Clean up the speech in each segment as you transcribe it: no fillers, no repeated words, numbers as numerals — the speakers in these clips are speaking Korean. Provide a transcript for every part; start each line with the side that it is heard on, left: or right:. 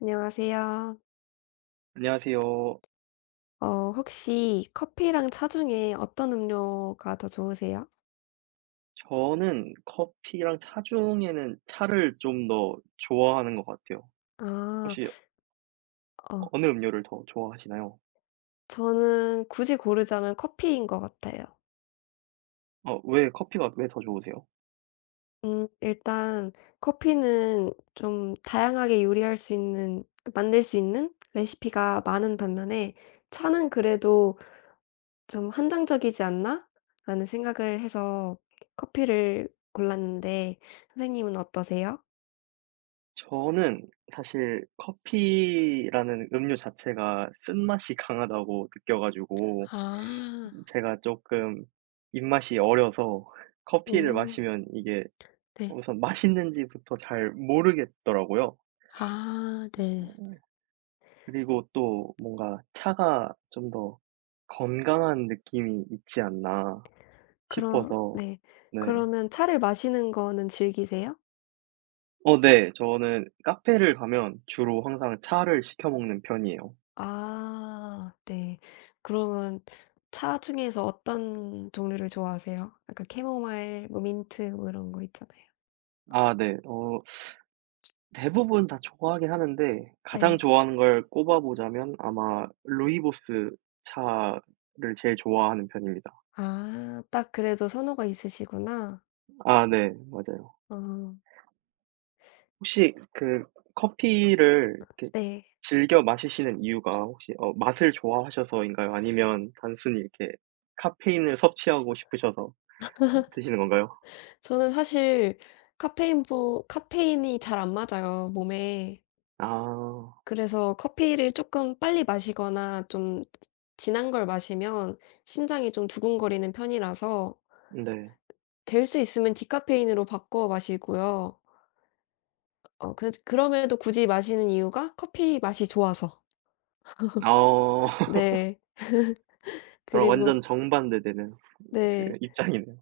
left: 안녕하세요.
right: 안녕하세요.
left: 어 혹시 커피랑 차 중에 어떤 음료가 더 좋으세요?
right: 저는 커피랑 차 중에는 차를 좀 더 좋아하는 것 같아요. 혹시
left: 아, 어
right: 어느 음료를 더 좋아하시나요?
left: 저는 굳이 고르자면 커피인 것 같아요.
right: 어, 왜 커피가 왜 더 좋으세요?
left: 일단 커피는 좀 다양하게 요리할 수 있는 만들 수 있는 레시피가 많은 반면에 차는 그래도 좀 '한정적이지 않나?'라는 생각을 해서 커피를 골랐는데 선생님은 어떠세요?
right: 저는 사실 커피라는 음료 자체가 쓴맛이 강하다고 느껴가지고
left: 아.
right: 제가 조금 입맛이 어려서 커피를
left: 음.
right: 마시면 이게
left: 네.
right: 우선 맛있는지부터 잘 모르겠더라고요.
left: 아, 네.
right: 그리고 또 뭔가 차가 좀 더 건강한 느낌이 있지 않나
left: 그럼,
right: 싶어서
left: 네.
right: 네.
left: 그러면 차를 마시는 거는 즐기세요?
right: 어 네. 저는 카페를 가면 주로 항상 차를 시켜 먹는 편이에요.
left: 아, 네. 그러면 차 중에서 어떤 종류를 좋아하세요? 약간 캐모마일 뭐 민트 뭐 이런 거 있잖아요.
right: 아 네. 어 대부분 다 좋아하긴 하는데 가장
left: 네.
right: 좋아하는 걸 꼽아 보자면 아마 루이보스 차를 제일 좋아하는 편입니다.
left: 아, 딱 그래도 선호가 있으시구나.
right: 아 네. 맞아요.
left: 어
right: 혹시 그 커피를 이렇게
left: 네.
right: 즐겨 마시시는 이유가 혹시 어 맛을 좋아하셔서인가요? 아니면 단순히 이렇게 카페인을 섭취하고 싶으셔서 드시는 건가요?
left: 저는 사실 카페인보 카페인이 잘 안 맞아요, 몸에.
right: 아
left: 그래서 커피를 쪼끔 빨리 마시거나 좀 진한 걸 마시면 심장이 좀 두근거리는 편이라서
right: 네.
left: 될 수 있으면 디카페인으로 바꿔 마시고요. 그, 그럼에도 굳이 마시는 이유가 커피 맛이 좋아서.
right: 어
left: 네.
right: 저랑
left: 그리고
right: 완전 정반대되는 그
left: 네.
right: 입장이네요.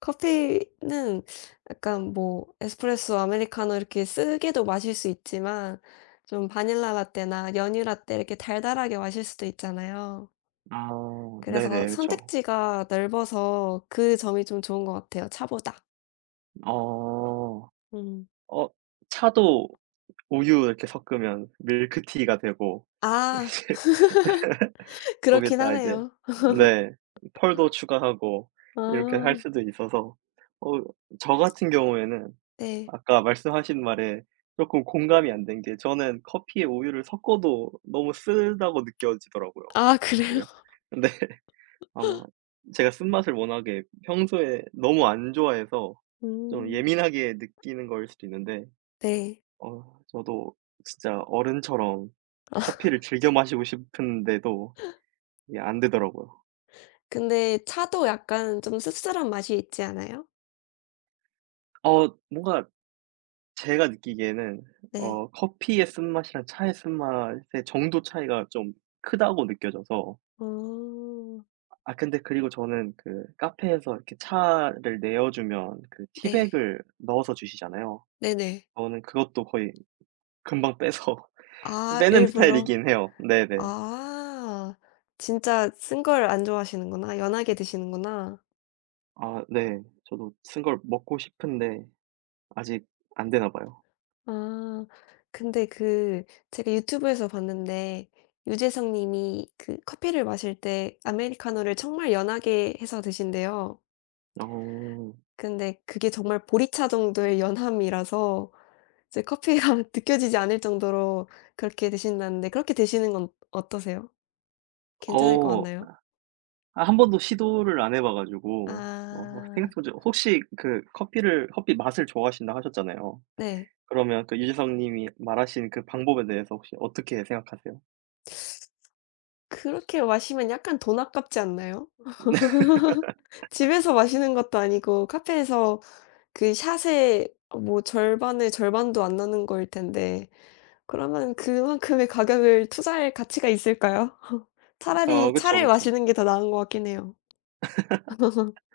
left: 커피는 약간 뭐 에스프레소, 아메리카노 이렇게 쓰게도 마실 수 있지만 좀 바닐라 라떼나 연유 라떼 이렇게 달달하게 마실 수도 있잖아요.
right: 아
left: 그래서
right: 네네. 그렇죠.
left: 선택지가 넓어서 그 점이 좀 좋은 것 같아요, 차보다.
right: 어.
left: 음.
right: 어 차도 우유 이렇게 섞으면 밀크티가 되고
left: 아,
right: 이제
left: 그렇긴
right: 거기에다 이제
left: 하네요.
right: 네. 펄도 추가하고 이렇게
left: 아,
right: 할 수도 있어서 어 저 같은 경우에는
left: 네.
right: 아까 말씀하신 말에 쪼끔 공감이 안 된 게 저는 커피에 우유를 섞어도 너무 쓰다고 느껴지더라고요
left: 아, 그래요?
right: 사실. 근데 아마 제가 쓴맛을 워낙에 평소에 너무 안 좋아해서 좀
left: 음.
right: 예민하게 느끼는 거일 수도 있는데
left: 네.
right: 어 저도 진짜 어른처럼
left: 아,
right: 커피를 즐겨 마시고 싶은데도 이게 안 되더라고요.
left: 근데 차도 약간 좀 씁쓸한 맛이 있지 않아요?
right: 어 뭔가 제가 느끼기에는
left: 네.
right: 어 커피의 쓴맛이랑 차의 쓴맛의 정도 차이가 좀 크다고 느껴져서
left: 어.
right: 아 근데 그리고 저는 그 카페에서 이렇게 차를 내어 주면 그
left: 네.
right: 티백을 넣어서 주시잖아요.
left: 네네.
right: 저는 그것도 거의 금방 빼서
left: 아,
right: 빼는
left: 일부러.
right: 스타일이긴 해요. 네네.
left: 아. 진짜 쓴 걸 안 좋아하시는구나. 연하게 드시는구나.
right: 아 네. 저도 쓴 걸 먹고 싶은데 아직 안 되나 봐요.
left: 아. 근데 그, 제가 유튜브에서 봤는데 유재석 님이 그 커피를 마실 때 아메리카노를 정말 연하게 해서 드신대요.
right: 어.
left: 근데 그게 정말 보리차 정도의 연함이라서 이제 커피가 느껴지지 않을 정도로 그렇게 드신다는데 그렇게 드시는 건 어떠세요? 괜찮을 것
right: 어.
left: 같나요?
right: 아 한 번도 시도를 안 해봐 가지고 어
left: 아,
right: 생각해 보지 혹시 그 커피 맛을 좋아하신다 하셨잖아요.
left: 네.
right: 그러면 그 유재석 님이 말하신 그 방법에 대해서 혹시 어떻게 생각하세요?
left: 그렇게 마시면 약간 돈 아깝지 않나요? 집에서 마시는 것도 아니고 카페에서 그 샷에 뭐 절반에 절반도 안 나는 거일 텐데 그러면 그만큼의 가격을 투자할 가치가 있을까요? 차라리
right: 어 그쵸,
left: 차를
right: 그쵸.
left: 마시는 게 더 나은 것 같긴 해요.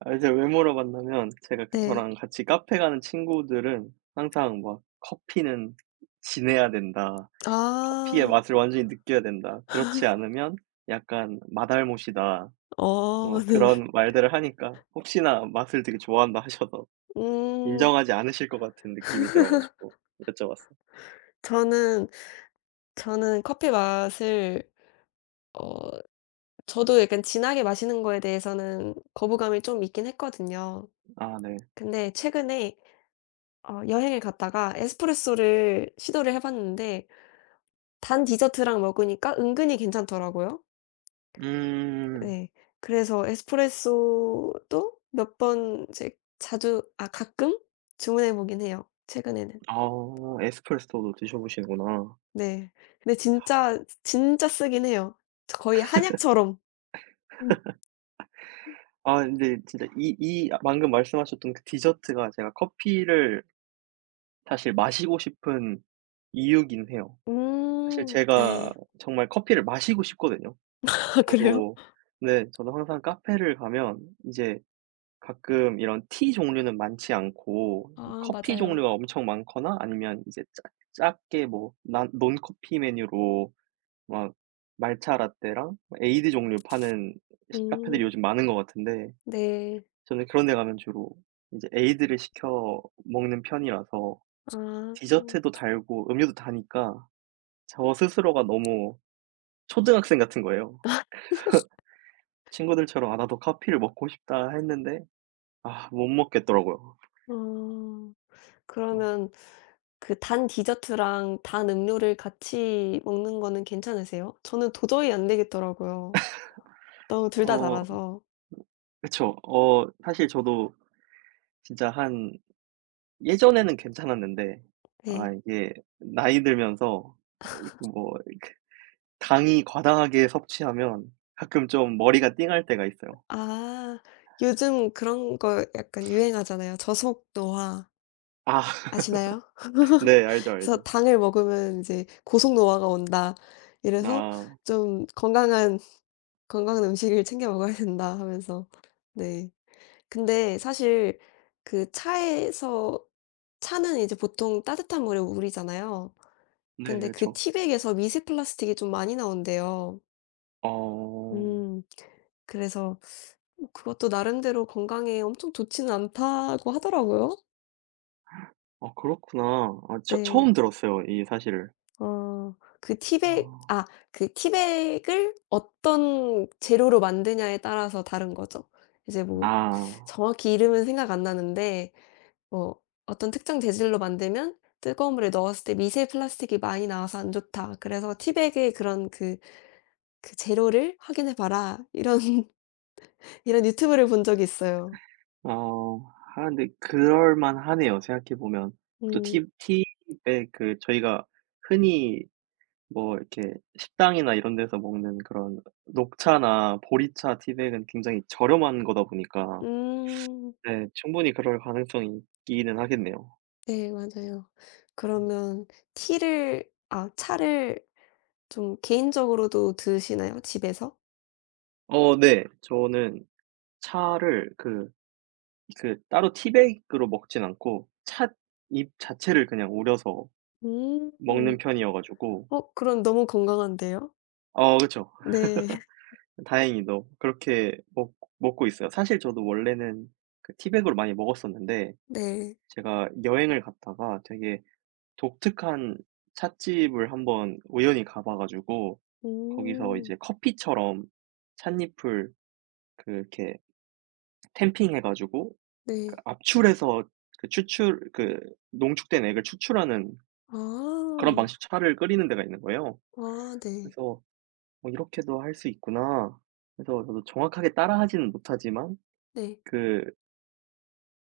right: 아 이제 왜 물어봤냐면 제가 그
left: 네.
right: 저랑 같이 카페 가는 친구들은 항상 막 "커피는 진해야 된다. 커피의
left: 아.
right: 맛을 완전히 느껴야 된다. 그렇지 않으면 약간 맛알못이다."
left: 어,
right: 뭐
left: 네.
right: 그런 말들을 하니까 혹시나 맛을 되게 좋아한다 하셔서
left: 음
right: 인정하지 않으실 것 같은 느낌이 들어 가지고 여쭤봤어요.
left: 저는 저는 커피 맛을 어 저도 약간 진하게 마시는 거에 대해서는 거부감이 좀 있긴 했거든요.
right: 아 네.
left: 근데 최근에 여행을 갔다가 에스프레소를 시도를 해 봤는데 단 디저트랑 먹으니까 은근히 괜찮더라고요.
right: 음.
left: 네. 그래서 에스프레소도 몇 번 이제 자주 아 가끔 주문해 보긴 해요, 최근에는.
right: 아.. 에스프레소도 드셔 보시는구나.
left: 네. 근데 진짜 진짜 쓰긴 해요. 저 거의 한약처럼. 음.
right: 아 근데 진짜 이 방금 말씀하셨던 그 디저트가 제가 커피를 사실 마시고 싶은 이유긴 해요. 사실
left: 음.
right: 제가
left: 네.
right: 정말 커피를 마시고 싶거든요.
left: 아, 그래요?
right: 저도 네 저도 항상 카페를 가면 이제 가끔 이런 티 종류는 많지 않고
left: 아,
right: 커피
left: 맞아요.
right: 종류가 엄청 많거나 아니면 이제 짜 작게 뭐 난 논커피 메뉴로 막 말차 라떼랑 뭐 에이드 종류 파는 시 카페들이
left: 음,
right: 요즘 많은 것 같은데
left: 네.
right: 저는 그런 데 가면 주로 이제 에이드를 시켜 먹는 편이라서
left: 아.
right: 디저트도 달고 음료도 다니까 저 스스로가 너무 초등학생 같은 거예요. 그래서 친구들처럼 '아 나도 커피를 먹고 싶다.' 했는데 아 못 먹겠더라고요.
left: 어.
right: 어
left: 그러면 그 단 디저트랑 단 음료를 같이 먹는 거는 괜찮으세요? 저는 도저히 안 되겠더라고요. 너무 둘 다
right: 어,
left: 달아서.
right: 그쵸. 어 사실 저도 진짜 한 예전에는 괜찮았는데 아
left: 네.
right: 이게 나이 들면서 뭐 당이 과다하게 섭취하면 가끔 좀 머리가 띵할 때가 있어요.
left: 아, 요즘 그런 거 약간 유행하잖아요. 저속 노화.
right: 아
left: 아시나요?
right: 네. 알죠,
left: 그래서
right: 알죠.
left: "당을 먹으면 이제 고속 노화가 온다." 이래서
right: 아
left: 좀 건강한 음식을 챙겨 먹어야 된다 하면서 네. 근데 사실 그 차에서 차는 이제 보통 따뜻한 물에 우리잖아요.
right: 네.
left: 근데 그
right: 그쵸.
left: 티백에서 미세 플라스틱이 좀 많이 나온대요.
right: 어.
left: 음. 그래서 뭐 그것도 나름대로 건강에 엄청 좋지는 않다고 하더라고요.
right: 아 그렇구나. 아 처
left: 네.
right: 처음 들었어요 이 사실을.
left: 어. 그 티백
right: 아.
left: 아 그 티백을 어떤 재료로 만드냐에 따라서 다른 거죠. 이제 뭐
right: 아.
left: 정확히 이름은 생각 안 나는데 뭐 어떤 특정 재질로 만들면 뜨거운 물에 넣었을 때 미세 플라스틱이 많이 나와서 안 좋다. 그래서 티백의 그런 그 재료를 확인해 봐라. 이런 이런 유튜브를 본 적이 있어요.
right: 어. 아 근데 그럴만하네요 생각해 보면. 또
left: 음.
right: 티 티에 그 저희가 흔히 뭐 이렇게 식당이나 이런 데서 먹는 그런 녹차나 보리차 티백은 굉장히 저렴한 거다 보니까
left: 음.
right: 네 충분히 그럴 가능성이 있기는 하겠네요.
left: 네, 맞아요. 그러면 티를 아 차를 좀 개인적으로도 드시나요? 집에서?
right: 어 네. 저는 차를 그 그 따로 티백으로 먹진 않고 찻잎 자체를 그냥 우려서
left: 음.
right: 먹는 편이어 가지고
left: 그럼 너무 건강한데요?
right: 어 그쵸.
left: 네.
right: 다행히도 그렇게 먹 먹고 있어요. 사실 저도 원래는 그 티백으로 많이 먹었었는데
left: 네.
right: 제가 여행을 갔다가 되게 독특한 찻집을 한번 우연히 가봐 가지고 거기서
left: 음.
right: 이제 커피처럼 찻잎을 그렇게 캠핑해 가지고 그
left: 네.
right: 압출해서 그 추출 그 농축된 액을 추출하는
left: 아.
right: 그런 방식 차를 끓이는 데가 있는 거예요.
left: 아, 네.
right: 그래서 '어 이렇게도 할 수 있구나.' 그래서 저도 정확하게 따라하지는 못하지만
left: 네.
right: 그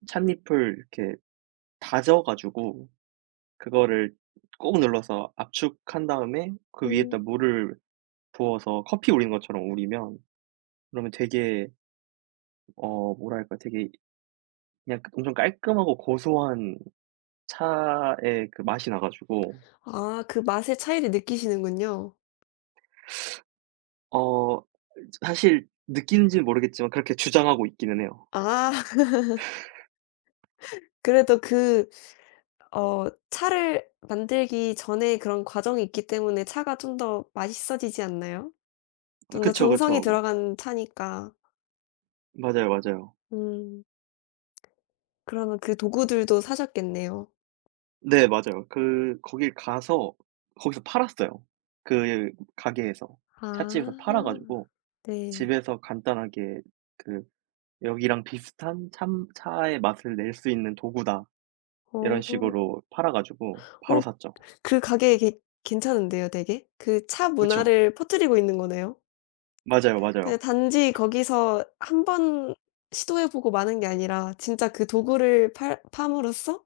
right: 찻잎을 이렇게 다져 가지고 그거를 꼭 눌러서 압축한 다음에 그 위에다
left: 음.
right: 물을 부어서 커피 우리는 것처럼 우리면 그러면 되게 어 뭐랄까 되게 그냥 엄청 깔끔하고 고소한 차의 그 맛이 나 가지고
left: 아, 그 맛의 차이를 느끼시는군요.
right: 어 사실 느끼는지는 모르겠지만 그렇게 주장하고 있기는 해요.
left: 아, 그래도 그, 차를 만들기 전에 그런 과정이 있기 때문에 차가 좀 더 맛있어지지 않나요? 좀 더
right: 그쵸,
left: 정성이
right: 그쵸.
left: 들어간 차니까.
right: 맞아요, 맞아요.
left: 음. 그러면 그 도구들도 사셨겠네요.
right: 네 맞아요. 그 거길 가서 거기서 팔았어요. 그 가게에서. 찻집에서
left: 아,
right: 팔아 가지고
left: 네.
right: 집에서 간단하게 그 "여기랑 비슷한 참 차의 맛을 낼 수 있는 도구다." 이런
left: 어.
right: 식으로 팔아 가지고 바로
left: 어
right: 샀죠.
left: 그 가게 괜 괜찮은데요 되게? 그 차
right: 그쵸.
left: 문화를 퍼뜨리고 있는 거네요.
right: 맞아요,
left: 그
right: 맞아요.
left: 단지 거기서 한 번 시도해 보고 마는 게 아니라 진짜 그 도구를 팔 팜으로써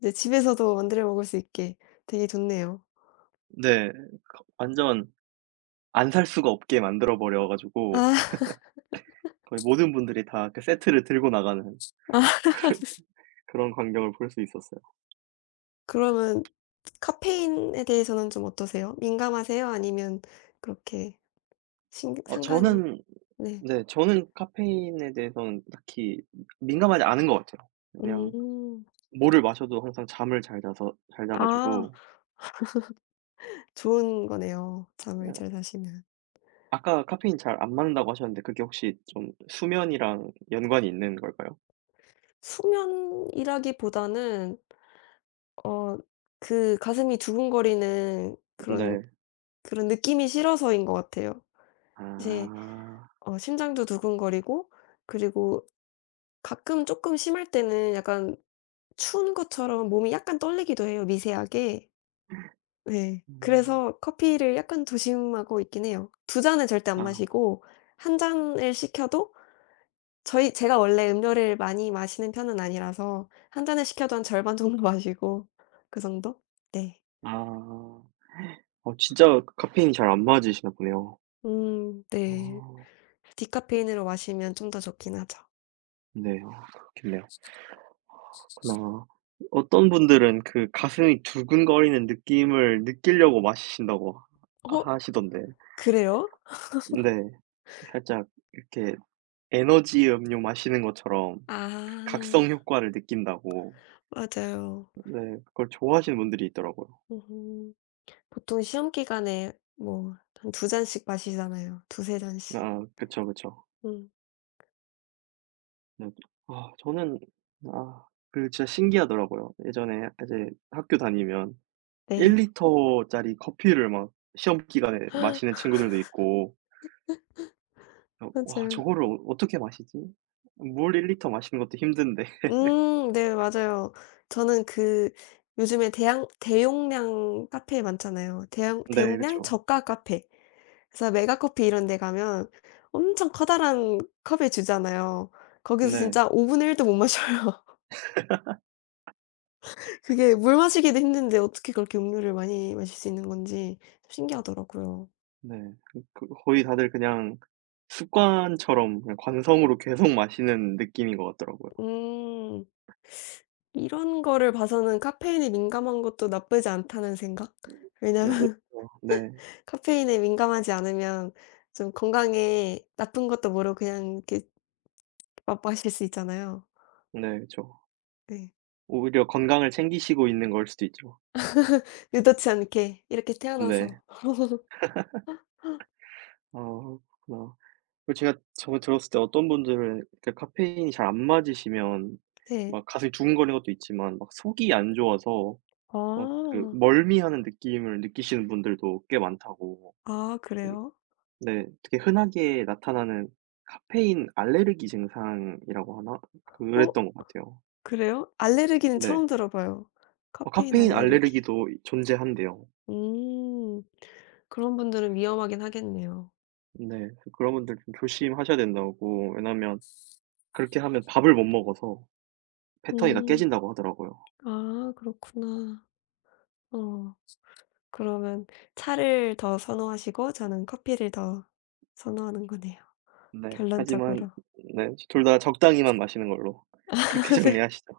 left: 이제 집에서도 만들어 먹을 수 있게 되게 좋네요.
right: 네. 완전 안 살 수가 없게 만들어 버려 가지고
left: 아,
right: 거의 모든 분들이 다 그 세트를 들고 나가는 그런 광경을 볼 수 있었어요.
left: 그러면 카페인에 대해서는 좀 어떠세요? 민감하세요? 아니면 그렇게 신
right: 어
left: 상관이
right: 저는
left: 네.
right: 네 저는 카페인에 대해서는 딱히 민감하지 않은 것 같아요. 그냥
left: 음.
right: 뭐를 마셔도 항상 잠을 잘 자
left: 아,
right: 가지고
left: 좋은 거네요, 잠을
right: 어
left: 잘 자시면.
right: 아까 카페인 잘 안 맞는다고 하셨는데 그게 혹시 좀 수면이랑 연관이 있는 걸까요?
left: 수면이라기보다는 어 그 가슴이 두근거리는 그런
right: 네.
left: 그런 느낌이 싫어서인 것 같아요. 이제
right: 아.
left: 심장도 두근거리고 그리고 가끔 쪼끔 심할 때는 약간 추운 것처럼 몸이 약간 떨리기도 해요, 미세하게. 네.
right: 음.
left: 그래서 커피를 약간 조심하고 있긴 해요. 두 잔은 절대 안
right: 아.
left: 마시고 한 잔을 시켜도 저희 제가 원래 음료를 많이 마시는 편은 아니라서 한 잔을 시켜도 한 절반 정도 마시고 그 정도? 네.
right: 아. 어 진짜 카페인이 잘 안 맞으시나 보네요.
left: 음, 네.
right: 아
left: 디카페인으로 마시면 좀 더 좋긴 하죠.
right: 네. 아 그렇겠네요. 그나 어떤 분들은 그 가슴이 두근거리는 느낌을 느끼려고 마시신다고 하
left: 어,
right: 하시던데.
left: 그래요?
right: 네. 살짝 이렇게 에너지 음료 마시는 것처럼
left: 아,
right: 각성 효과를 느낀다고
left: 맞아요.
right: 네 그걸 좋아하시는 분들이 있더라고요.
left: 음. 보통 시험 기간에 뭐 한 두 잔씩 마시잖아요. 두세 잔씩.
right: 아 그쵸, 그쵸.
left: 음.
right: 네. 아 저는 아 그 진짜 신기하더라고요. 예전에 이제 학교 다니면
left: 네.
right: 1리터 리터짜리 커피를 막 시험 기간에 마시는 친구들도 있고 어 '와
left: 맞아요.
right: 저거를 어 어떻게 마시지? 물 1리터 리터 마시는 것도 힘든데.'
left: 음, 네, 맞아요. 저는 그 요즘에 대양 대용량 카페 많잖아요. 대양
right: 네
left: 대용량
right: 그쵸.
left: 저가 카페. 그래서 메가커피 이런 데 가면 엄청 커다란 컵에 주잖아요. 거기서
right: 네.
left: 진짜 5 분의 1도 못 마셔요. 그게 물 마시기도 힘든데 어떻게 그렇게 음료를 많이 마실 수 있는 건지 신기하더라고요.
right: 네. 그 거의 다들 그냥 습관처럼 그냥 관성으로 계속 마시는 느낌인 것 같더라고요.
left: 음. 이런 거를 봐서는 카페인에 민감한 것도 나쁘지 않다는 생각?
right: 네, 오히려
left: 왜냐면
right: 네.
left: 카페인에 민감하지 않으면 좀 건강에 나쁜 것도 모르고 그냥 이렇게 마 마실 수 있잖아요.
right: 네 그쵸.
left: 네.
right: 오히려 건강을 챙기시고 있는 걸 수도 있죠.
left: 의도치 않게 이렇게
right: 네.
left: 태어나서.
right: 아 그렇구나. 그 제가 저번에 들었을 때 어떤 분들은 이렇게 카페인이 잘 안 맞으시면
left: 네.
right: 막 가슴이 두근거리는 것도 있지만 막 속이 안 좋아서 막 그
left: 아.
right: 멀미하는 느낌을 느끼시는 분들도 꽤 많다고
left: 아,
right: 이
left: 그래요?
right: 네 되게 흔하게 나타나는 카페인 알레르기 증상이라고 하나?
left: 어,
right: 그랬던 것 같아요.
left: 그래요? 알레르기는
right: 네.
left: 처음 들어봐요.
right: 어
left: 카페인
right: 카페인
left: 알레르기.
right: 알레르기도 이 존재한대요.
left: 음. 그런 분들은 위험하긴 하겠네요.
right: 네. 그런 분들 좀 조심하셔야 된다고. 왜냐하면 그렇게 하면 밥을 못 먹어서 패턴이 다
left: 음.
right: 깨진다고 하더라고요.
left: 아, 그렇구나. 어. 그러면 차를 더 선호하시고 저는 커피를 더 선호하는 거네요,
right: 네. 하지만
left: 결론적으로.
right: 네 둘 다 적당히만 마시는 걸로 그렇게
left: 네.
right: 정리하시죠.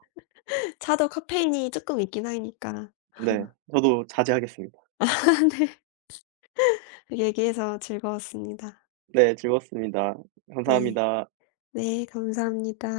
left: 차도 카페인이 조금 있긴 하니까.
right: 네. 저도 자제하겠습니다.
left: 네. 얘기해서 즐거웠습니다.
right: 네. 즐거웠습니다.
left: 네.
right: 감사합니다.
left: 네, 감사합니다.